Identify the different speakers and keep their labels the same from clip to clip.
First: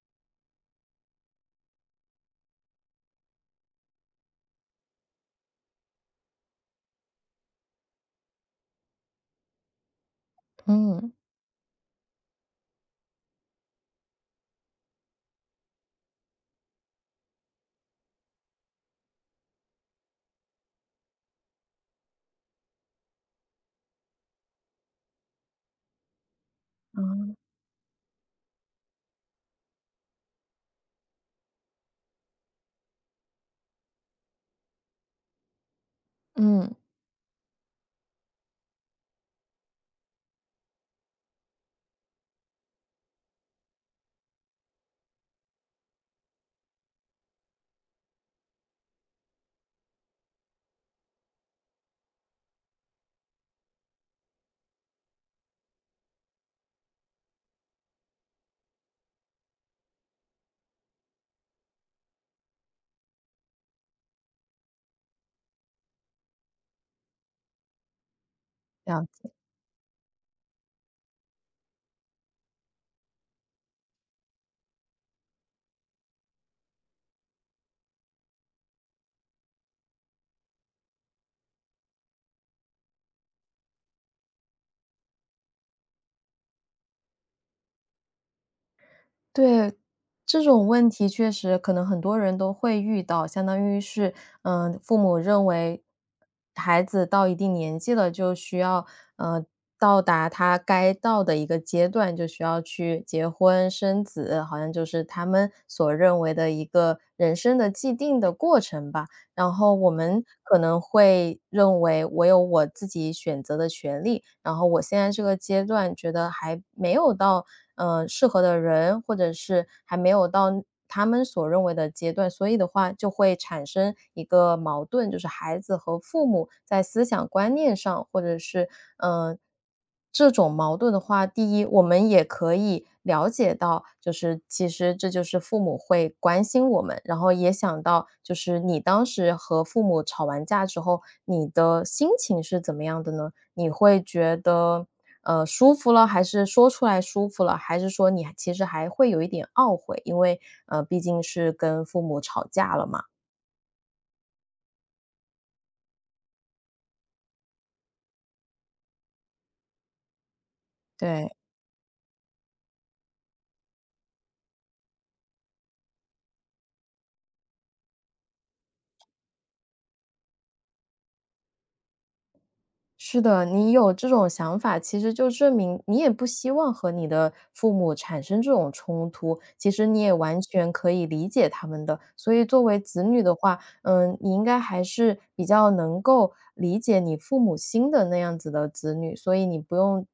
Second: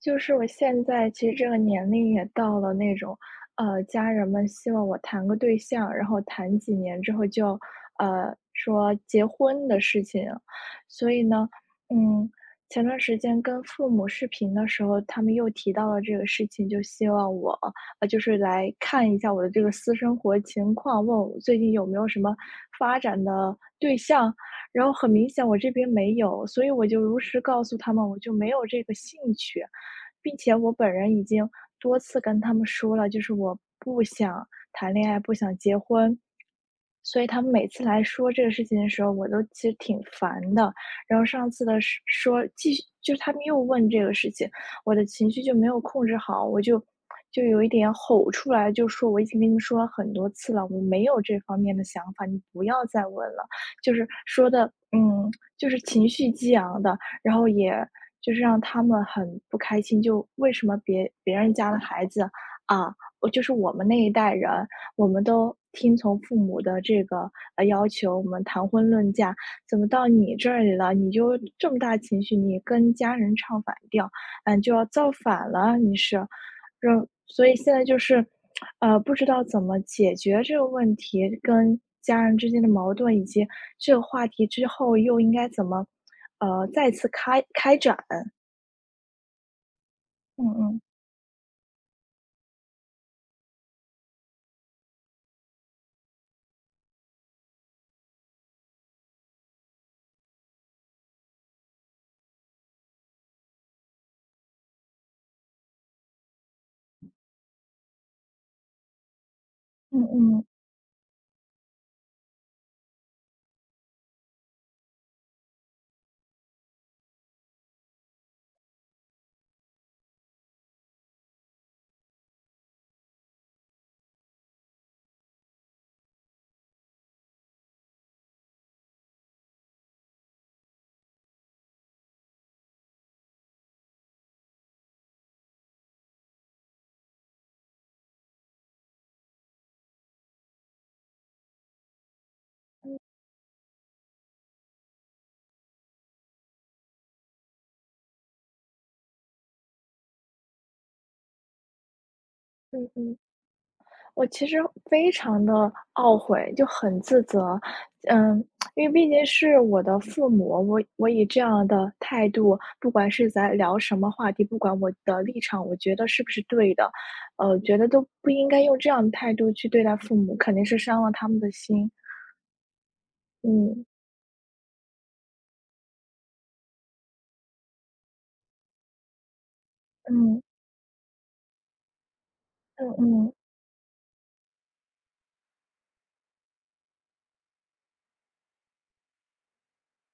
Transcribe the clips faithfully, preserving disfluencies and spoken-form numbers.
Speaker 1: 就是我现在其实这个年龄也到了那种，呃，家人们希望我谈个对象，然后谈几年之后就呃，说结婚的事情。所
Speaker 2: 嗯。
Speaker 1: 以呢，嗯，前段时间跟父母视频的时候，他们又提到了这个事情，就希望我，呃，就是来看一下我的这个私生活情况，问我最近有没有什么发展的对象。然后很明显我这边没有，所以我就如
Speaker 2: 嗯，
Speaker 1: 实告诉他们，我就没有这个兴趣。并且我本人已经多次跟他们说了，就是我不想谈恋爱，不想结婚，
Speaker 2: 嗯，
Speaker 1: 所以他们每次来说这个事情的时候，我都其实挺烦的。然后上次的是说继续，就是他们又问这个事情，我的情绪就没有控制好，我就就有一点吼出来，就说我已经跟你们说了很多次了，我没有这方面的想法，你不要再问了。就是说的，嗯，就是情绪激昂的，然后也就是让他们很不开心，就为什么别别人家的孩子啊，我就是我们那一代人，我们都听从父母的这个呃要求，我们谈婚
Speaker 2: 了
Speaker 1: 论
Speaker 2: 解。
Speaker 1: 嫁，怎么到你这里了，你就这么大情绪，你跟家人唱反调，嗯，就要造反了，你是，让所以现在就是，呃，不知道怎么解决这个问题，跟家人之间的矛盾，以及这个话题之后又应该怎么，呃，再次开开展，
Speaker 2: 对，这
Speaker 1: 嗯
Speaker 2: 种
Speaker 1: 嗯
Speaker 2: 问题确实可能很多人都会遇到，相当于是，嗯，父母认为孩子到一定年纪了，就需要，嗯，到达他该到的一个阶段，就需要去结婚生子，好像就是他们所认为的一个人生的既定的过程吧。然后我
Speaker 1: 嗯嗯
Speaker 2: 们
Speaker 1: 嗯嗯。
Speaker 2: 可能会认为我有我自己选择的权利，然后我现在这个阶段觉得还没有到，呃，适合的人，或者是还没有到他们所认为的阶段，所以的话就会产生一个矛盾，就是孩子和父母在思想观念上，或者是，嗯。呃这种矛盾的话，第一，我们也可以了解到，就是其实这就是父母会关心我们，然后也想到，就是你当时和父母吵完架之后，你的心情是怎么样的呢？你会觉得，呃，舒服了，还是说出来舒服了，还是说你其实还会有一点懊悔，因为呃，毕竟是跟父母吵架了嘛。
Speaker 1: 嗯，我其实非常的懊悔，就很自责。嗯，因为毕竟是我的父母，我我以
Speaker 2: 对。
Speaker 1: 这样的态度，不管是在聊什么话题，不管我的立场，我觉得是不是对的，呃，觉得都不应该用这样的态度去对待父母，肯定是伤了他们的心。
Speaker 2: 是的，你
Speaker 1: 嗯，
Speaker 2: 有这种想法，其实就证明你也不希望和你的父母产生这种冲突，其实你也
Speaker 1: 嗯，
Speaker 2: 完全可以理解他们的。所以作为
Speaker 1: 嗯
Speaker 2: 子女
Speaker 1: 嗯。
Speaker 2: 的话，嗯，你应该还是比较能够理解你父母心的那样子的子女，所以你不用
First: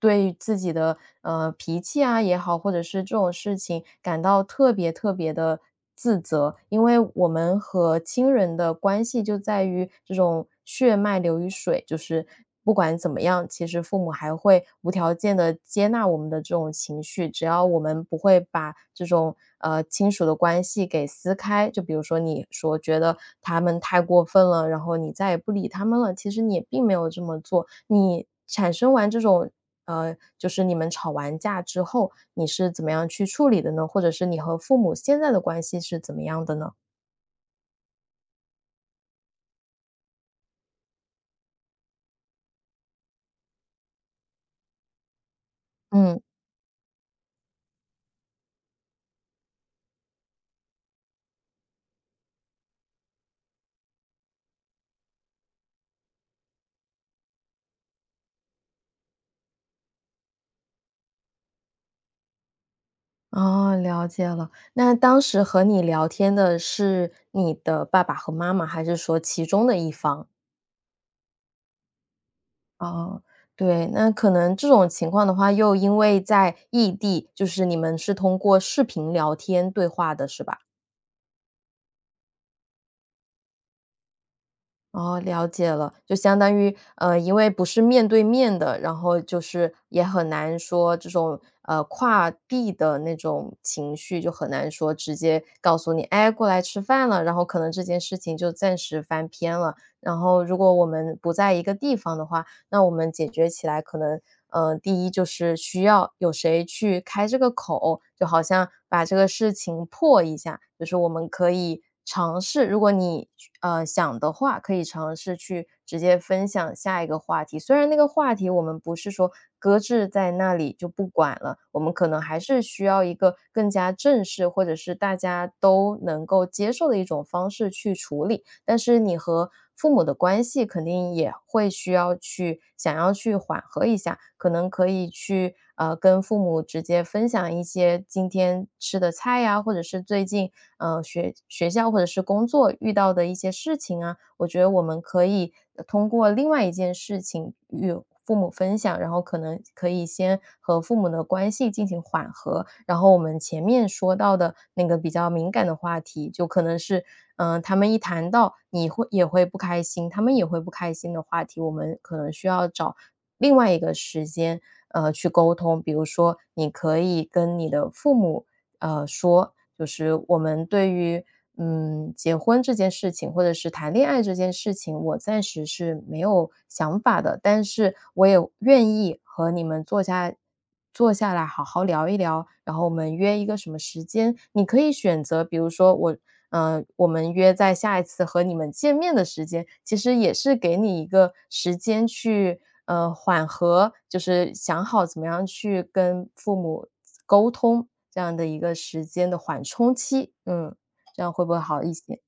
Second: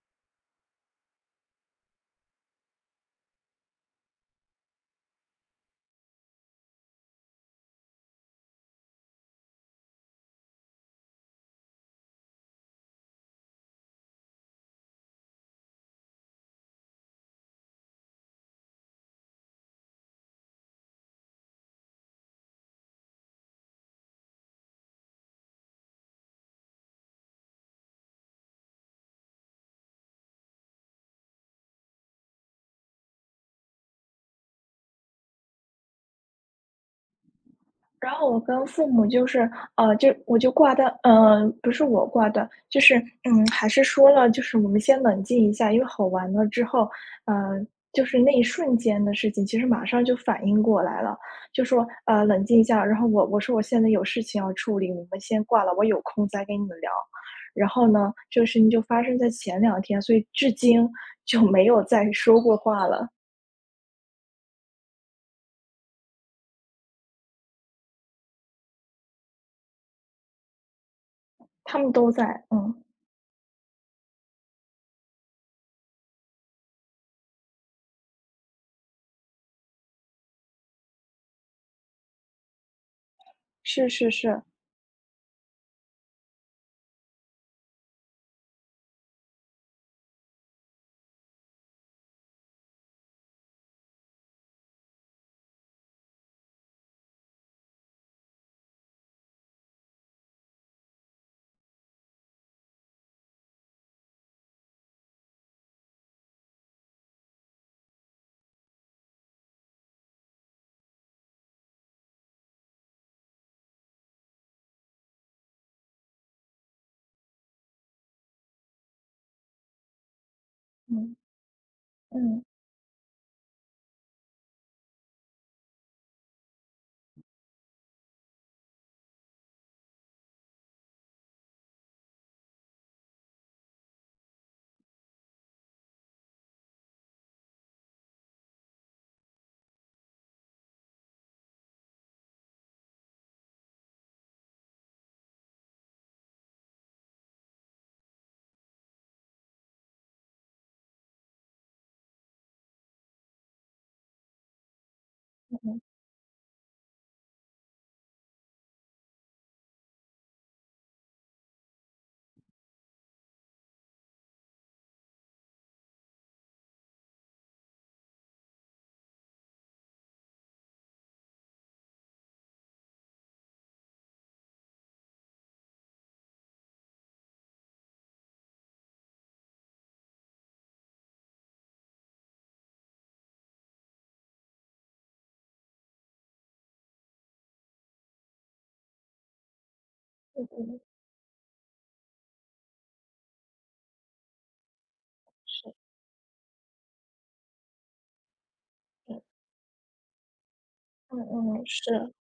Speaker 2: 对自己的呃脾气啊也好，或者是这种事情感到特别特别的自责，因为我们和亲人的关系就在于这种血脉流于水，就是不管怎么样，其实父母还会无条件的接纳我们的这种情绪，只要我们不会把这种呃亲属的关系给撕开。就比如说你说觉得他们太过分了，然后你再也不理他们了，其实你也并没有这么做，你产生完这种呃，就是你们吵完架之后，你是怎么样去处理的呢？或者是你和父母现在的关系是怎么样的呢？
Speaker 1: 然后我跟父母就是，呃，就我就挂断，呃，不是我挂断，就是，嗯，还是说了，就是我们先冷静一下，因为吼
Speaker 2: 嗯，
Speaker 1: 完了之后，呃，就是那一瞬间的事情，其实马上就反应过来了，就说，呃，冷静一下，然后我我说我现在有事情要处理，你们先挂了，我有空再跟你们聊。然后呢，这个事情就发生在前两天，所以至今就没有再说过话了。
Speaker 2: 哦，了解了。那当时和你聊天的是你的爸爸和妈妈，还是说其中的一方？
Speaker 1: 他们都在，嗯，
Speaker 2: 哦，对，那可能这种情况的话，又因为在异地，就是你们是通过视频聊天对话的，是吧？
Speaker 1: 是是是，
Speaker 2: 哦，了解了，就相当于，呃，因为不是面对面的，然后就是也很难说这种呃跨地的那种情绪，就很难说直接告诉你，哎，过来吃饭了，然后可能这件事情就暂时翻篇了。然后如果我们不在一个地方的话，那我们解决起来可能，呃，第一就是需要有谁去开这个口，就好像把这个事情破一下，就是我们可以尝试，如果你呃想的话，可以尝试去直接分享下一个话题。虽然那个话题我们不是说搁置在那里就不
Speaker 1: 嗯
Speaker 2: 管了，我们可能还
Speaker 1: 嗯，
Speaker 2: 是需要一个更加正式，或者是大家都能够接受的一种方式去处理。但是你和父母的关系肯定也会需要去想要去缓和一下，可能可以去呃跟父母直接分享一些今天吃的菜呀、或者是最近呃学学校或者是工作遇到的一些事情啊，我觉得我们可以呃通过另外一件事情与父母分享，然后可能可以先和父母的关系进行缓和。然后我们前面说到的那个比较敏感的话题，就可能是，嗯、他们一谈到你会也会不开心，他们也会不开心的话题，我们可能需要找另外一个时间，呃，去沟通。比如说，你可以跟你的父母，呃，说，就是我们对于嗯，结婚这件事情，或者是谈恋爱这件事情，我暂时是没有想法的，但是我也愿意和你们坐下坐下来好好聊一聊，然后我们约一个什么时间，你可以选择，比如说我，嗯，我们约在下一次和你们见面的时间，其实也
Speaker 1: 对
Speaker 2: 是
Speaker 1: 对
Speaker 2: 给
Speaker 1: 对。
Speaker 2: 你一个时间去，呃，缓和，就是想好怎么样去跟父母沟通这样的一个时
Speaker 1: 嗯
Speaker 2: 间的缓冲期，嗯。
Speaker 1: 嗯
Speaker 2: 这样会不会
Speaker 1: 嗯，
Speaker 2: 好一
Speaker 1: 是
Speaker 2: 些？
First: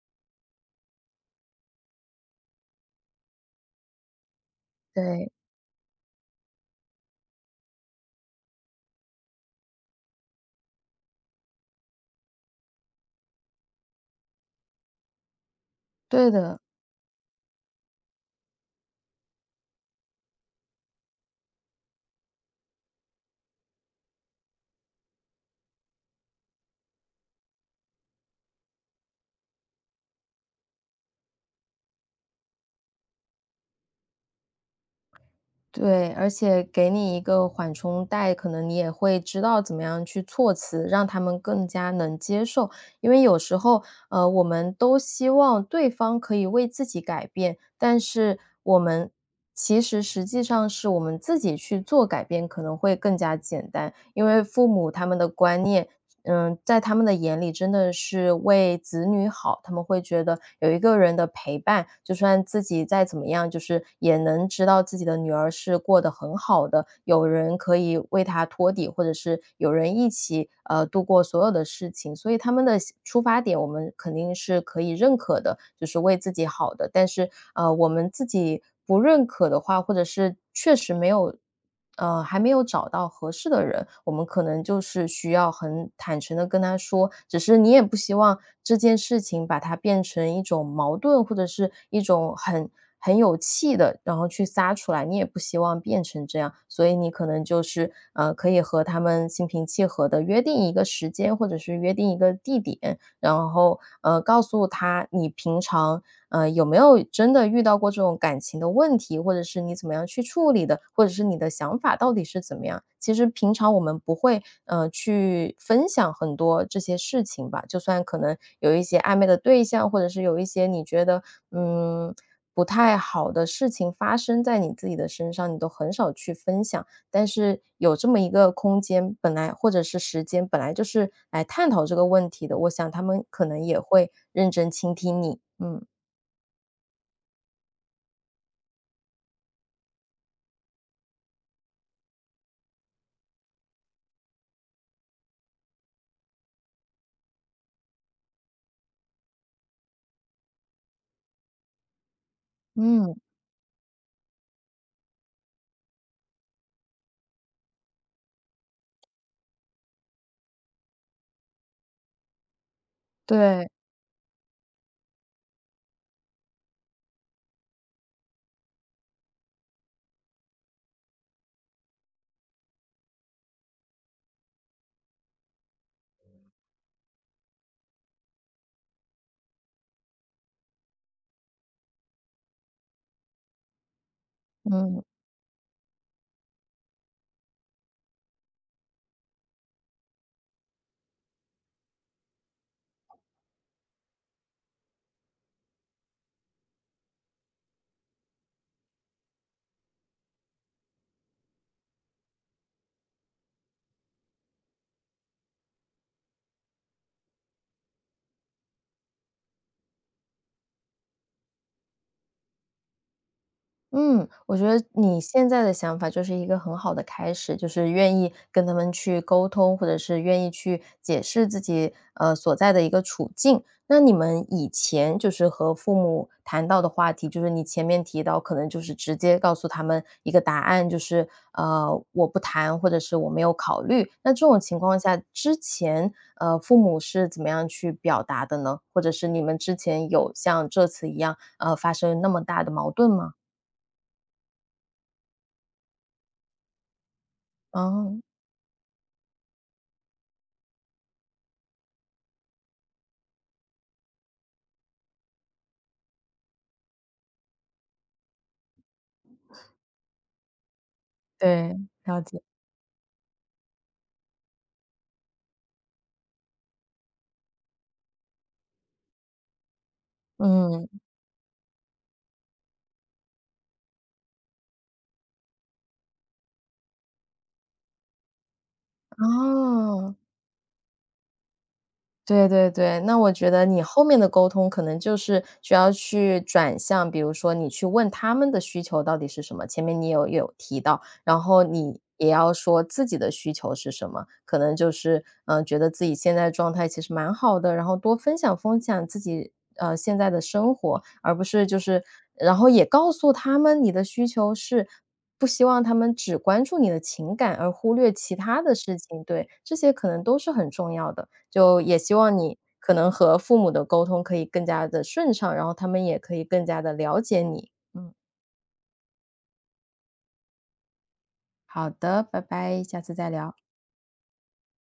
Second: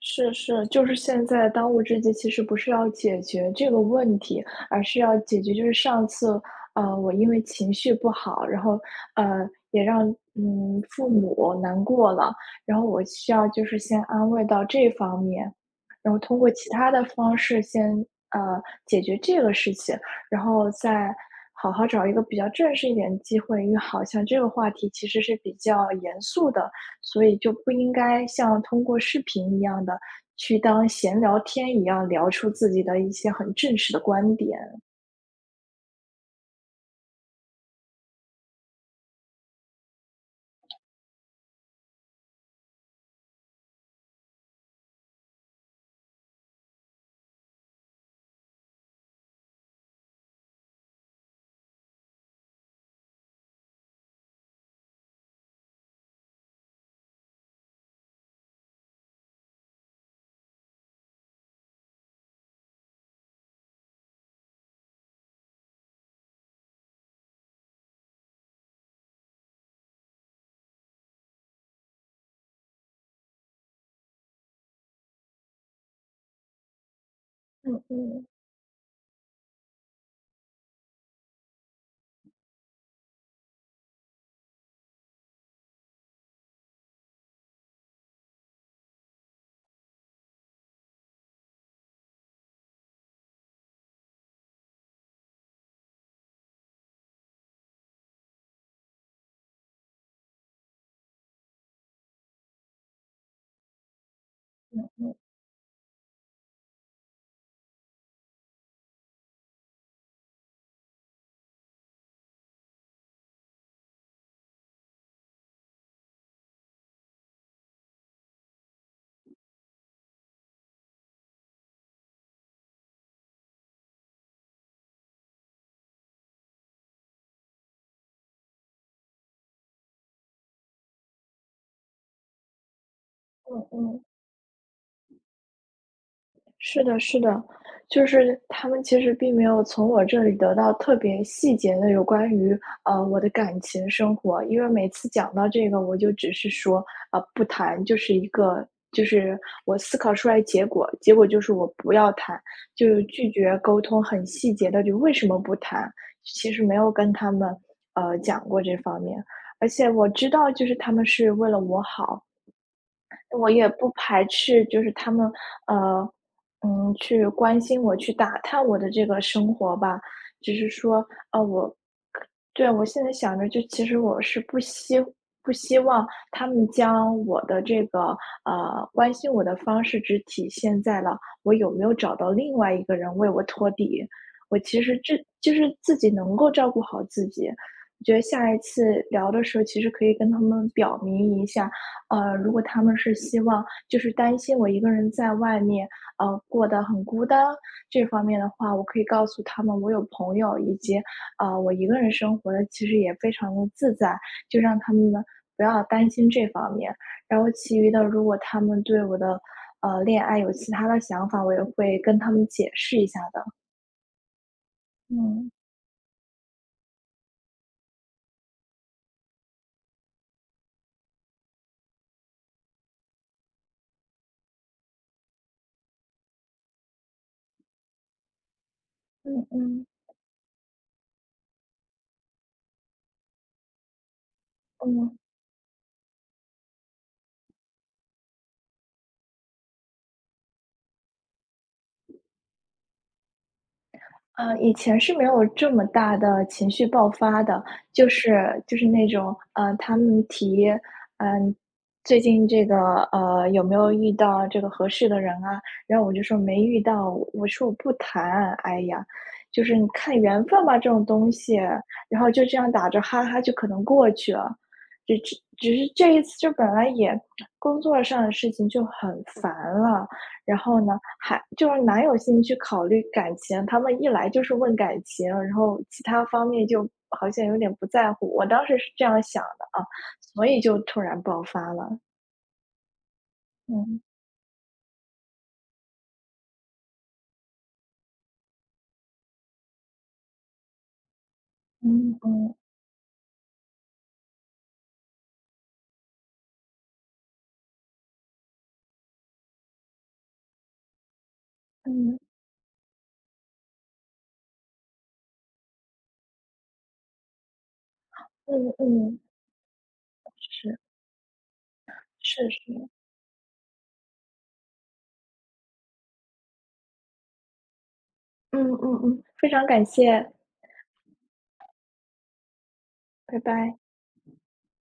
Speaker 1: 是是，就是现在当务之急，其实不是要解决这个问题，而是要
Speaker 2: 对，
Speaker 1: 解决就是上次，呃，我因为情绪不好，然后呃，也让嗯父母难过了，然后我需要就是先安慰到这方面，然后
Speaker 2: 对
Speaker 1: 通过
Speaker 2: 的，
Speaker 1: 其他的方式先呃解决这个事情，然后再好好找一个比较正式一点的机会，因为好像这个话题其实是比较严肃的。所以就不应该像通过视频一样的去当闲聊天一样聊出自己的一些很正式的观点。
Speaker 2: 对，而且给你一个缓冲带，可能你也会知道怎么样去措辞，让他们更加能接受。因为有时候呃，我们都希望对方可以为自己改变，但是我们其实实际上是我们自己去做改变可能会更加简单，因为父母他们的观念。嗯，在他们的眼里，真的是为子女好。他们会觉得有一个人的陪伴，就算自己再怎么样，就是也能知道自己的女儿是过得很好的，有人可以为她托底，或者是有人一起呃度过所有的事情。所以他们的出发点。点我们肯定是可以认可的，就是为自己好的。但是，呃，
Speaker 1: 嗯
Speaker 2: 我们
Speaker 1: 嗯
Speaker 2: 自己不认可的话，或者是确实没有，呃，还没有找到合适的人，我们可能就是需要很坦诚的跟他说。只是你也不希望这件事情把它变成一种矛盾，或者是一种很很有气的，然后去撒出来，你也不希望变成这样。所以你可能就是，呃，可以和他们心平气和的约定一个时间，或者是约定一个地点，然后，呃，告诉
Speaker 1: 嗯
Speaker 2: 他
Speaker 1: 嗯
Speaker 2: 你平常，呃，有没有真的遇到过这种感情的问题，或者是你怎么样去处理的，或者是你的想法到底是怎么样。其实平常我们不会，呃，去分享很多这些事情吧，就算可能有一些暧昧的对象，或者是有一些你觉得，嗯，不太好的事情发生在你自己的身上，你都很少去分享。但是有这么一个空间，本来或者是时间，本来就是来探讨这个问题的，我想他们可能
Speaker 1: 嗯
Speaker 2: 也
Speaker 1: 嗯。
Speaker 2: 会认真倾听你。嗯。
Speaker 1: 是的，是的，就是他们其实并没有从我这里得到特别细节的有关于呃我的感情生活，因为每次讲到这个，我就只是说啊、呃不谈，就是一个就是我思考出来结果，结果就是我不要谈，就是
Speaker 2: 嗯，
Speaker 1: 拒绝沟通很细节的，就为什么不谈，其实没有跟他们呃讲过这方面，而且我知道就是他们是为了我好，我
Speaker 2: 对，
Speaker 1: 也不排斥，就是他们，呃，嗯，去关心我，去打探我的这个生活吧。只是说，呃，我，对，我现在想着，就其实我是不希不希望他们将我的这个，呃，关心我的方式只体现在了我有没有找到另外一个人为我托底。我其实
Speaker 2: 嗯。
Speaker 1: 这就是自己能够照顾好自己。我觉得下一次聊的时候，其实可以跟他们表明一下，呃，如果他们是希望就是担心我一个人在外面，呃，过得很孤单，这方面的话，我可以告诉他们我有朋友，以及，呃，我一个人生活的其实也非常的自在，就让他们呢，不要担心这方面。然后其余的，如果他们对我的，呃，恋爱有其他的想法，我也会跟他们解释一下的，
Speaker 2: 嗯，我觉得你现
Speaker 1: 嗯。
Speaker 2: 在的想法就是一个很好的开始，就是愿意跟他们去沟通，或者是愿意去解释自己呃所在的一个处境。那你们以前就是和父母谈到的话题，就是你前面提到，可能就是直接
Speaker 1: 嗯
Speaker 2: 告诉他
Speaker 1: 嗯，
Speaker 2: 们一个答案，就是呃我不谈，或者是我没有考虑。那这种情况
Speaker 1: 嗯。
Speaker 2: 下，之前呃父母是怎么样去表达的呢？或者是你们之前有像这次一样呃发生那么大的矛盾吗？
Speaker 1: 嗯，以前是没有这么大的情绪爆发的，就
Speaker 2: 哦，
Speaker 1: 是就是那种，呃，他们提，嗯，最近这个，呃，有没有遇到这个合适的人啊？然后我就说没遇到，我说我不谈，哎呀，就是你看缘分吧，这种东西，
Speaker 2: 对，
Speaker 1: 然
Speaker 2: 了
Speaker 1: 后就
Speaker 2: 解，
Speaker 1: 这样打着哈哈就可能过去了，只只只是这一次就本来也工作上的事情就很烦了，然后
Speaker 2: 嗯，
Speaker 1: 呢，还就是哪有心去考虑感情？他们一来就是问感情，然后其他方面就好像有点不在乎。我当时是这样想的啊，
Speaker 2: 哦，
Speaker 1: 所以就突然爆发了。
Speaker 2: 对对对，那我觉得你
Speaker 1: 嗯
Speaker 2: 后面的沟通可能就是需要去转向，比如说你去问他们的需求到底是什么，前面你有有提到，然后你
Speaker 1: 嗯
Speaker 2: 也要
Speaker 1: 嗯
Speaker 2: 说自己的需求是什么，可能就是嗯、呃觉得自己现在状态其实蛮好的，然后多分享分享自己呃现在的生活，而不是就是
Speaker 1: 嗯
Speaker 2: 然后也告诉他们你的需求是。不希望他们只关注你的情感，而忽略其他
Speaker 1: 嗯
Speaker 2: 的事
Speaker 1: 嗯，
Speaker 2: 情。对，这些可能都是很
Speaker 1: 是
Speaker 2: 重要的。就也希望
Speaker 1: 是
Speaker 2: 你
Speaker 1: 是，
Speaker 2: 可能和父母的沟通可以更加的顺畅，然后他们也可以更加的了解你。嗯，
Speaker 1: 嗯嗯嗯，非常感谢，
Speaker 2: 好的，拜拜，下次再
Speaker 1: 拜
Speaker 2: 聊。
Speaker 1: 拜。